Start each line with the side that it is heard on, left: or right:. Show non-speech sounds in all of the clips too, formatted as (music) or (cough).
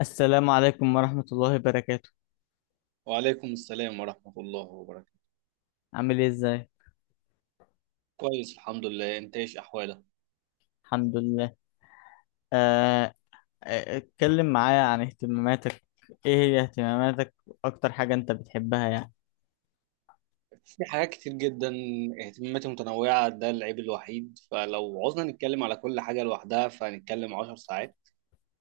left: السلام عليكم ورحمة الله وبركاته.
right: وعليكم السلام ورحمة الله وبركاته.
left: عامل ايه ازاي؟
right: كويس، الحمد لله، انت ايش احوالك؟
left: الحمد لله. آه، اتكلم معايا عن اهتماماتك. ايه هي اهتماماتك؟ اكتر حاجة انت بتحبها يعني.
right: في حاجات كتير جدا، اهتماماتي متنوعة، ده العيب الوحيد، فلو عوزنا نتكلم على كل حاجة لوحدها فهنتكلم 10 ساعات.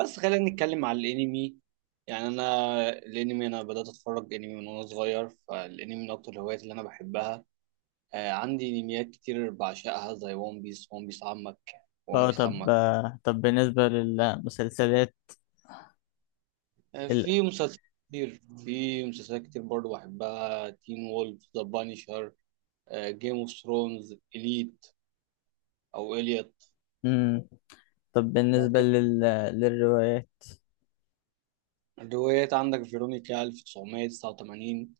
right: بس خلينا نتكلم على الانمي. يعني انا بدأت اتفرج انمي من وانا صغير، فالانمي من اكتر الهوايات اللي انا بحبها. آه، عندي انميات كتير بعشقها زي ون بيس. ون بيس عمك، ون
left: اه،
right: بيس
left: طب
right: عمك.
left: آه، طب بالنسبة للمسلسلات.
right: آه،
left: ال...
right: في مسلسلات كتير برضه بحبها: تين وولف، ذا بانيشر، جيم اوف ثرونز، اليت او اليت
left: مم. طب
right: لو
left: بالنسبة
right: كده.
left: للروايات.
right: روايات: عندك فيرونيكا 1989،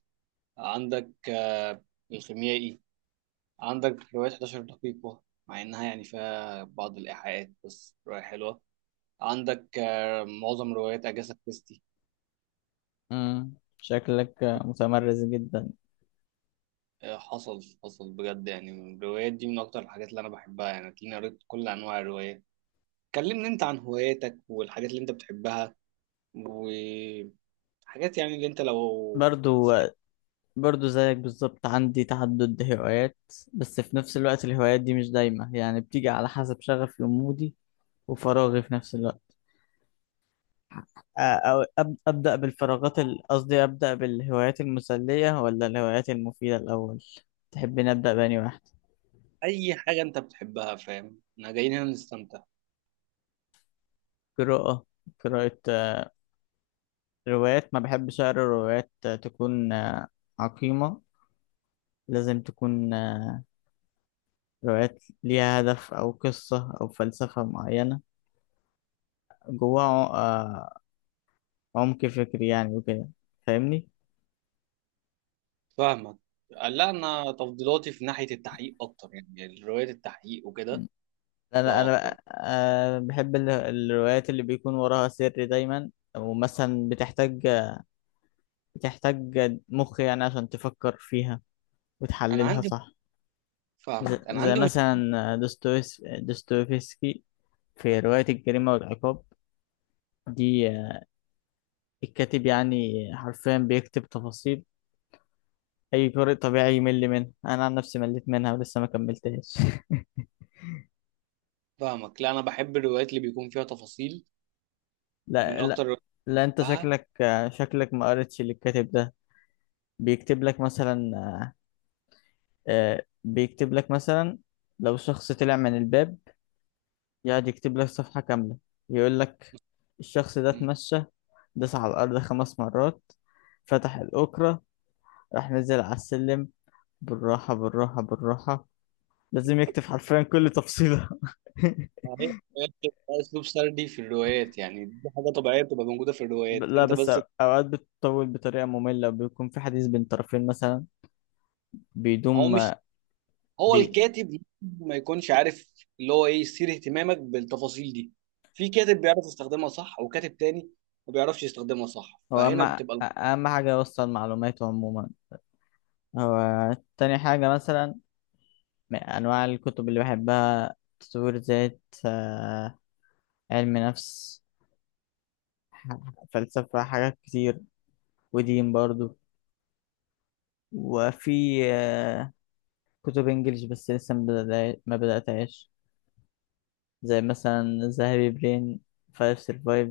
right: عندك الخيميائي، عندك رواية 11 دقيقة، مع إنها يعني فيها بعض الإيحاءات بس رواية حلوة. عندك معظم روايات أجاثا كريستي.
left: مم. شكلك متمرس جدا.
right: حصل بجد، يعني الروايات دي من أكتر الحاجات اللي أنا بحبها، يعني تلاقيني قريت كل أنواع الروايات. كلمني أنت عن هواياتك والحاجات اللي أنت بتحبها، وحاجات يعني اللي أنت لو
left: برضو
right: في
left: برضو زيك بالظبط، عندي تعدد هوايات. بس في نفس الوقت الهوايات دي مش دايمة، يعني بتيجي على حسب شغفي ومودي وفراغي في نفس الوقت. أو أبدأ قصدي أبدأ بالهوايات المسلية ولا الهوايات المفيدة الأول؟ تحبين أبدأ بأني واحد؟
right: اي حاجه انت بتحبها، فاهم؟ احنا جايين هنا نستمتع.
left: قراءة قراءة. روايات، ما بحبش أقرأ روايات تكون عقيمة. لازم تكون روايات ليها هدف أو قصة أو فلسفة معينة جواها عمق فكري يعني وكده. فاهمني؟
right: فاهمك. لا، انا تفضيلاتي في ناحيه التحقيق اكتر، يعني روايه التحقيق وكده،
left: م.
right: ده اكتر.
left: أنا بحب الروايات اللي بيكون وراها سر دايما، ومثلا بتحتاج مخ يعني عشان تفكر فيها
right: انا
left: وتحللها
right: عندي
left: صح.
right: فاهمك، انا
left: زي
right: عندي مش
left: مثلا دوستويفسكي في رواية الجريمة والعقاب. دي الكاتب يعني حرفيا بيكتب تفاصيل أي قارئ طبيعي يمل منها. أنا عن نفسي مليت منها ولسه ما كملتهاش (laughs)
right: فاهمك. لا، انا بحب الروايات اللي بيكون فيها تفاصيل، من
left: لا،
right: اكتر
left: لا،
right: الروايات
left: لا،
right: اللي
left: أنت
right: بحبها.
left: شكلك ما قريتش للكاتب ده. بيكتب لك مثلا آه، بيكتب لك مثلا لو شخص طلع من الباب، يقعد يكتب لك صفحة كاملة يقول لك الشخص ده
right: مم.
left: اتمشى، داس على الأرض خمس مرات، فتح الأوكرة، راح نزل على السلم بالراحة بالراحة بالراحة، لازم يكتب حرفيا كل تفصيلة (laughs)
right: هي الروايات بتبقى اسلوب سردي في الروايات، يعني دي حاجه طبيعيه بتبقى موجوده في الروايات،
left: لا،
right: انت
left: بس
right: بس.
left: أوقات بتطول بطريقة مملة، بيكون في حديث بين طرفين مثلا
right: هو
left: بيدوم.
right: مش هو
left: بي...
right: الكاتب ممكن ما يكونش عارف اللي هو ايه يثير اهتمامك بالتفاصيل دي. في كاتب بيعرف يستخدمها صح وكاتب تاني ما بيعرفش يستخدمها صح،
left: هو
right: فهنا بتبقى.
left: أهم حاجة يوصل معلوماته عموما. هو تاني حاجة مثلا من أنواع الكتب اللي بحبها تطوير ذات، آه، علم نفس، ح- فلسفة، حاجات كتير، ودين برضو. وفي كتب انجليش بس لسه ما بدأتهاش، زي مثلا ذا هابي برين، فايف سيرفايف.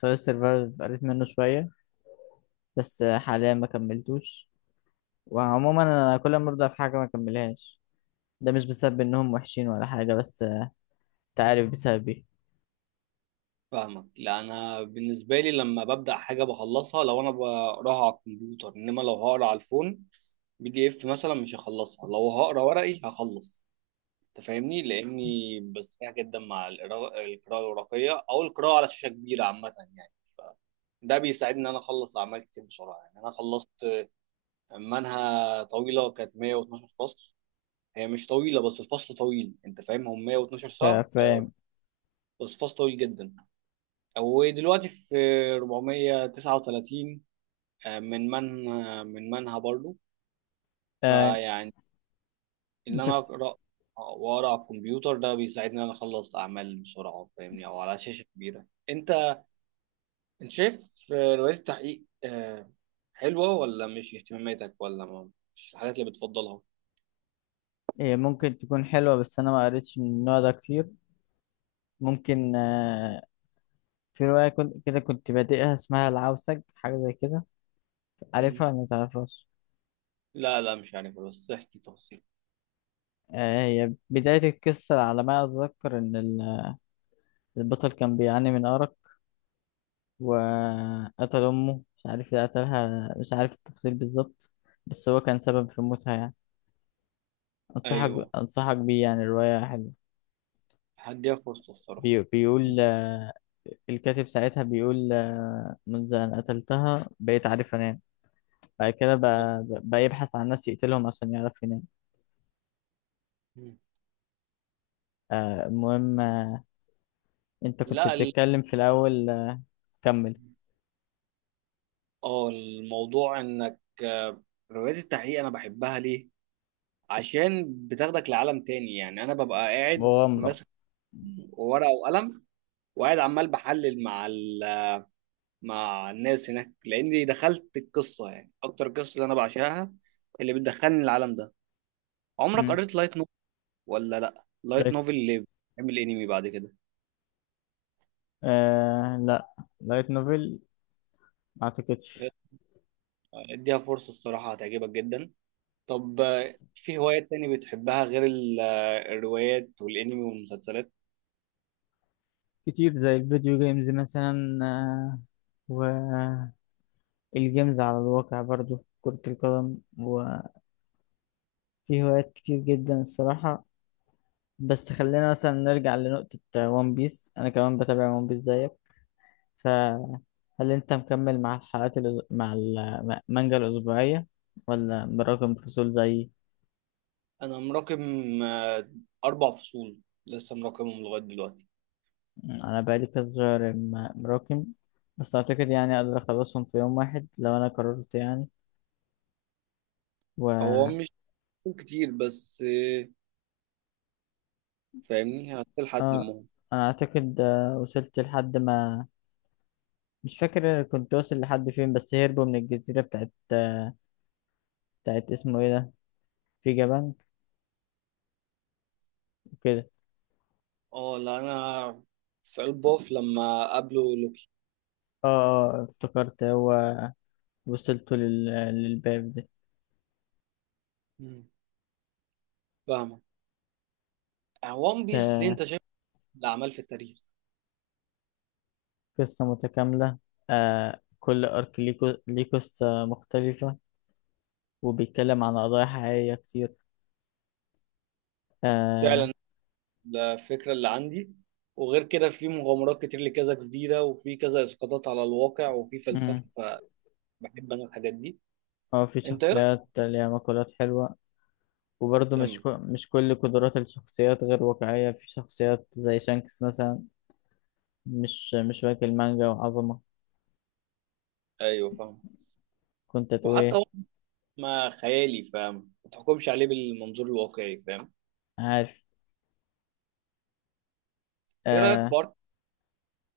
left: فايف سيرفايف قريت منه شوية بس حاليا ما كملتوش. وعموما انا كل ما ابدأ في حاجة ما كملهاش، ده مش بسبب انهم وحشين ولا حاجة بس انت عارف بسبب ايه.
right: فاهمك. لا، انا بالنسبه لي لما ببدا حاجه بخلصها. لو انا بقراها على الكمبيوتر انما لو هقرا على الفون، PDF مثلا، مش هخلصها. لو هقرا ورقي هخلص، انت فاهمني، لاني بستمتع جدا مع القراءه الورقيه او القراءه على شاشه كبيره عامه يعني. ف- ده بيساعدني ان انا اخلص اعمال كتير بسرعه، يعني انا خلصت منها طويلة كانت 112 فصل. هي مش طويلة بس الفصل طويل، انت فاهم، هم 112
left: آه،
right: ساعة.
left: فاهم.
right: بس فصل طويل جدا. ودلوقتي في 439، من منها برضو.
left: آه،
right: فيعني ان
left: انت
right: انا اقرا واقرا على الكمبيوتر، ده بيساعدني ان انا اخلص اعمال بسرعة، فاهمني، او على شاشة كبيرة. انت شايف روايات التحقيق حلوة ولا مش اهتماماتك ولا ما، مش الحاجات اللي بتفضلها؟
left: هي ممكن تكون حلوة بس انا ما قريتش من النوع ده كتير. ممكن في رواية كنت بادئها اسمها العوسج، حاجة زي كده. عارفها
right: مم.
left: ولا ما تعرفهاش؟
right: لا لا، مش عارف، بس احكي تفاصيل.
left: هي بداية القصة على ما أتذكر إن البطل كان بيعاني من أرق، وقتل أمه. مش عارف اللي قتلها، مش عارف التفاصيل بالظبط، بس هو كان سبب في موتها يعني.
right: ايوه،
left: أنصحك بيه يعني، الرواية حلوة.
right: حد ياخد فرصته الصراحه.
left: بيقول الكاتب ساعتها بيقول منذ أن قتلتها بقيت عارف أنام. بعد كده بقى يبحث عن ناس يقتلهم عشان يعرف ينام.
right: مم.
left: المهم، أنت كنت
right: لا،
left: بتتكلم في الأول. كمل.
right: اه الموضوع انك روايات التحقيق انا بحبها ليه؟ عشان بتاخدك لعالم تاني، يعني انا ببقى قاعد
left: مغامرة.
right: ماسك ورقه وقلم، وقاعد عمال بحلل مع مع الناس هناك، لاني دخلت القصه. يعني اكتر قصه اللي انا بعشقها اللي بتدخلني العالم ده. عمرك
left: مم.
right: قريت لايت نوفل ولا لا؟ لايت
left: لايت
right: نوفل اللي بيعمل انمي بعد كده،
left: آه، لا، لايت نوفل ما اعتقدش.
right: اديها فرصه الصراحه هتعجبك جدا. طب في هوايات تاني بتحبها غير الروايات والانمي والمسلسلات؟
left: كتير، زي الفيديو جيمز مثلا، والجيمز على الواقع برضو كرة القدم، وفي هوايات كتير جدا الصراحة. بس خلينا مثلا نرجع لنقطة ون بيس، أنا كمان بتابع ون بيس زيك. فهل أنت مكمل مع الحلقات مع المانجا الأسبوعية ولا براكم فصول زيي؟
right: انا مراكم آه، 4 فصول، لسه مراكمهم لغايه دلوقتي.
left: انا بقالي كذا شهر مراكم، بس اعتقد يعني اقدر اخلصهم في يوم واحد لو انا قررت يعني.
right: هو
left: و
right: مش فصول كتير بس فاهمني هتلحق
left: اه،
right: تلمهم.
left: انا اعتقد وصلت لحد ما، مش فاكر كنت واصل لحد فين، بس هربوا من الجزيرة بتاعت، اسمه ايه ده، في جبان وكده.
right: اه، لا انا في البوف لما قابله لوكي.
left: اه، اه، افتكرت، هو وصلت للباب ده.
right: مم. فاهمة. وان
left: ت-
right: بيس ليه انت شايف الأعمال في التاريخ؟
left: قصة متكاملة، آه، كل ارك ليه ليه قصة مختلفة، وبيتكلم عن قضايا حقيقية كتير،
right: فعلا،
left: آه.
right: ده الفكرة اللي عندي، وغير كده في مغامرات كتير لكذا جزيرة، وفي كذا إسقاطات على الواقع وفي فلسفة، فبحب أنا الحاجات دي.
left: اه، في
right: انت ايه رايك؟
left: شخصيات ليها مقولات حلوة، وبرضه مش
right: كمل.
left: مش كل قدرات الشخصيات غير واقعية، في شخصيات زي شانكس مثلا مش واكل مانجا وعظمة.
right: ايوه فاهم.
left: كنت تقول
right: وحتى
left: ايه؟
right: هو ما خيالي، فاهم، ما تحكمش عليه بالمنظور الواقعي، فاهم.
left: عارف.
right: ايه رايك في
left: آه.
right: ارض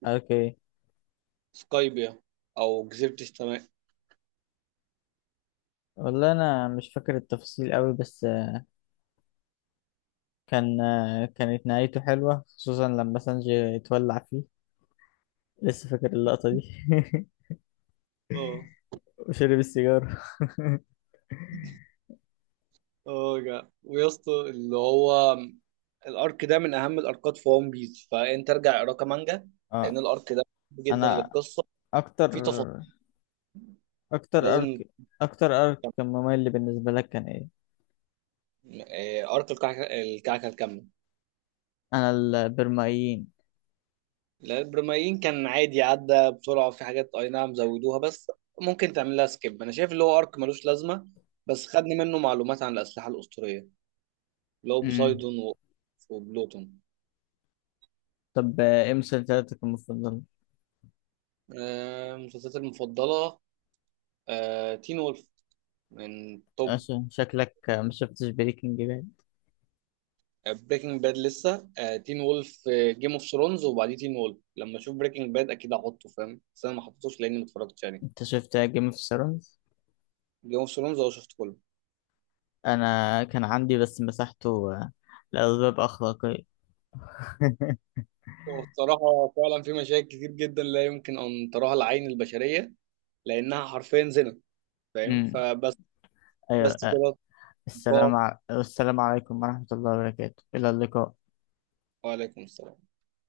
left: اوكي.
right: سكايبيا او جزيره السماء؟
left: والله انا مش فاكر التفاصيل قوي، بس كانت نهايته حلوة خصوصا لما سانجي اتولع فيه، لسه فاكر اللقطة دي (laughs)
right: اه.
left: وشرب السيجارة
right: اه، جا ويا اسطى اللي هو الارك ده من اهم الاركات في ون بيس، فانت ارجع اقرا مانجا،
left: (laughs)
right: لان
left: اه.
right: الارك ده مهم جدا
left: انا
right: للقصه،
left: اكتر
right: في تفاصيل
left: اكتر
right: لازم
left: ارك اكتر ارك كان
right: تفهم.
left: ممل بالنسبة لك كان ايه؟
right: ارك الكعكه الكامله.
left: انا البرمائيين.
right: لا، البرمائيين كان عادي، عدى بسرعة، في حاجات أي نعم زودوها بس ممكن تعمل لها سكيب، أنا شايف اللي هو أرك ملوش لازمة، بس خدني منه معلومات عن الأسلحة الأسطورية اللي هو
left: امم
right: بوسايدون وبلوتون.
left: طب، ايه مسلسلاتك المفضلة؟
right: مسلسلاتي المفضلة: تين وولف من توب.
left: عشان شكلك ما شفتش بريكنج باد.
right: بريكنج باد لسه. تين وولف، جيم اوف ثرونز، وبعديه تين وولف. لما أشوف بريكنج باد أكيد هحطه، فاهم، بس أنا ما حطيتوش لأني ما اتفرجتش يعني.
left: انت شفت جيم اوف ثرونز؟
right: جيم اوف ثرونز أه شفته كله.
left: انا كان عندي بس مسحته لأسباب أخلاقية (laughs)
right: وبصراحة فعلا في مشاكل كتير جدا لا يمكن أن تراها العين البشرية، لأنها حرفيا زنا، فاهم،
left: امم.
right: فبس.
left: ايوه.
right: بس كده. لقاء.
left: السلام السلام عليكم ورحمة الله وبركاته، إلى اللقاء.
right: وعليكم السلام.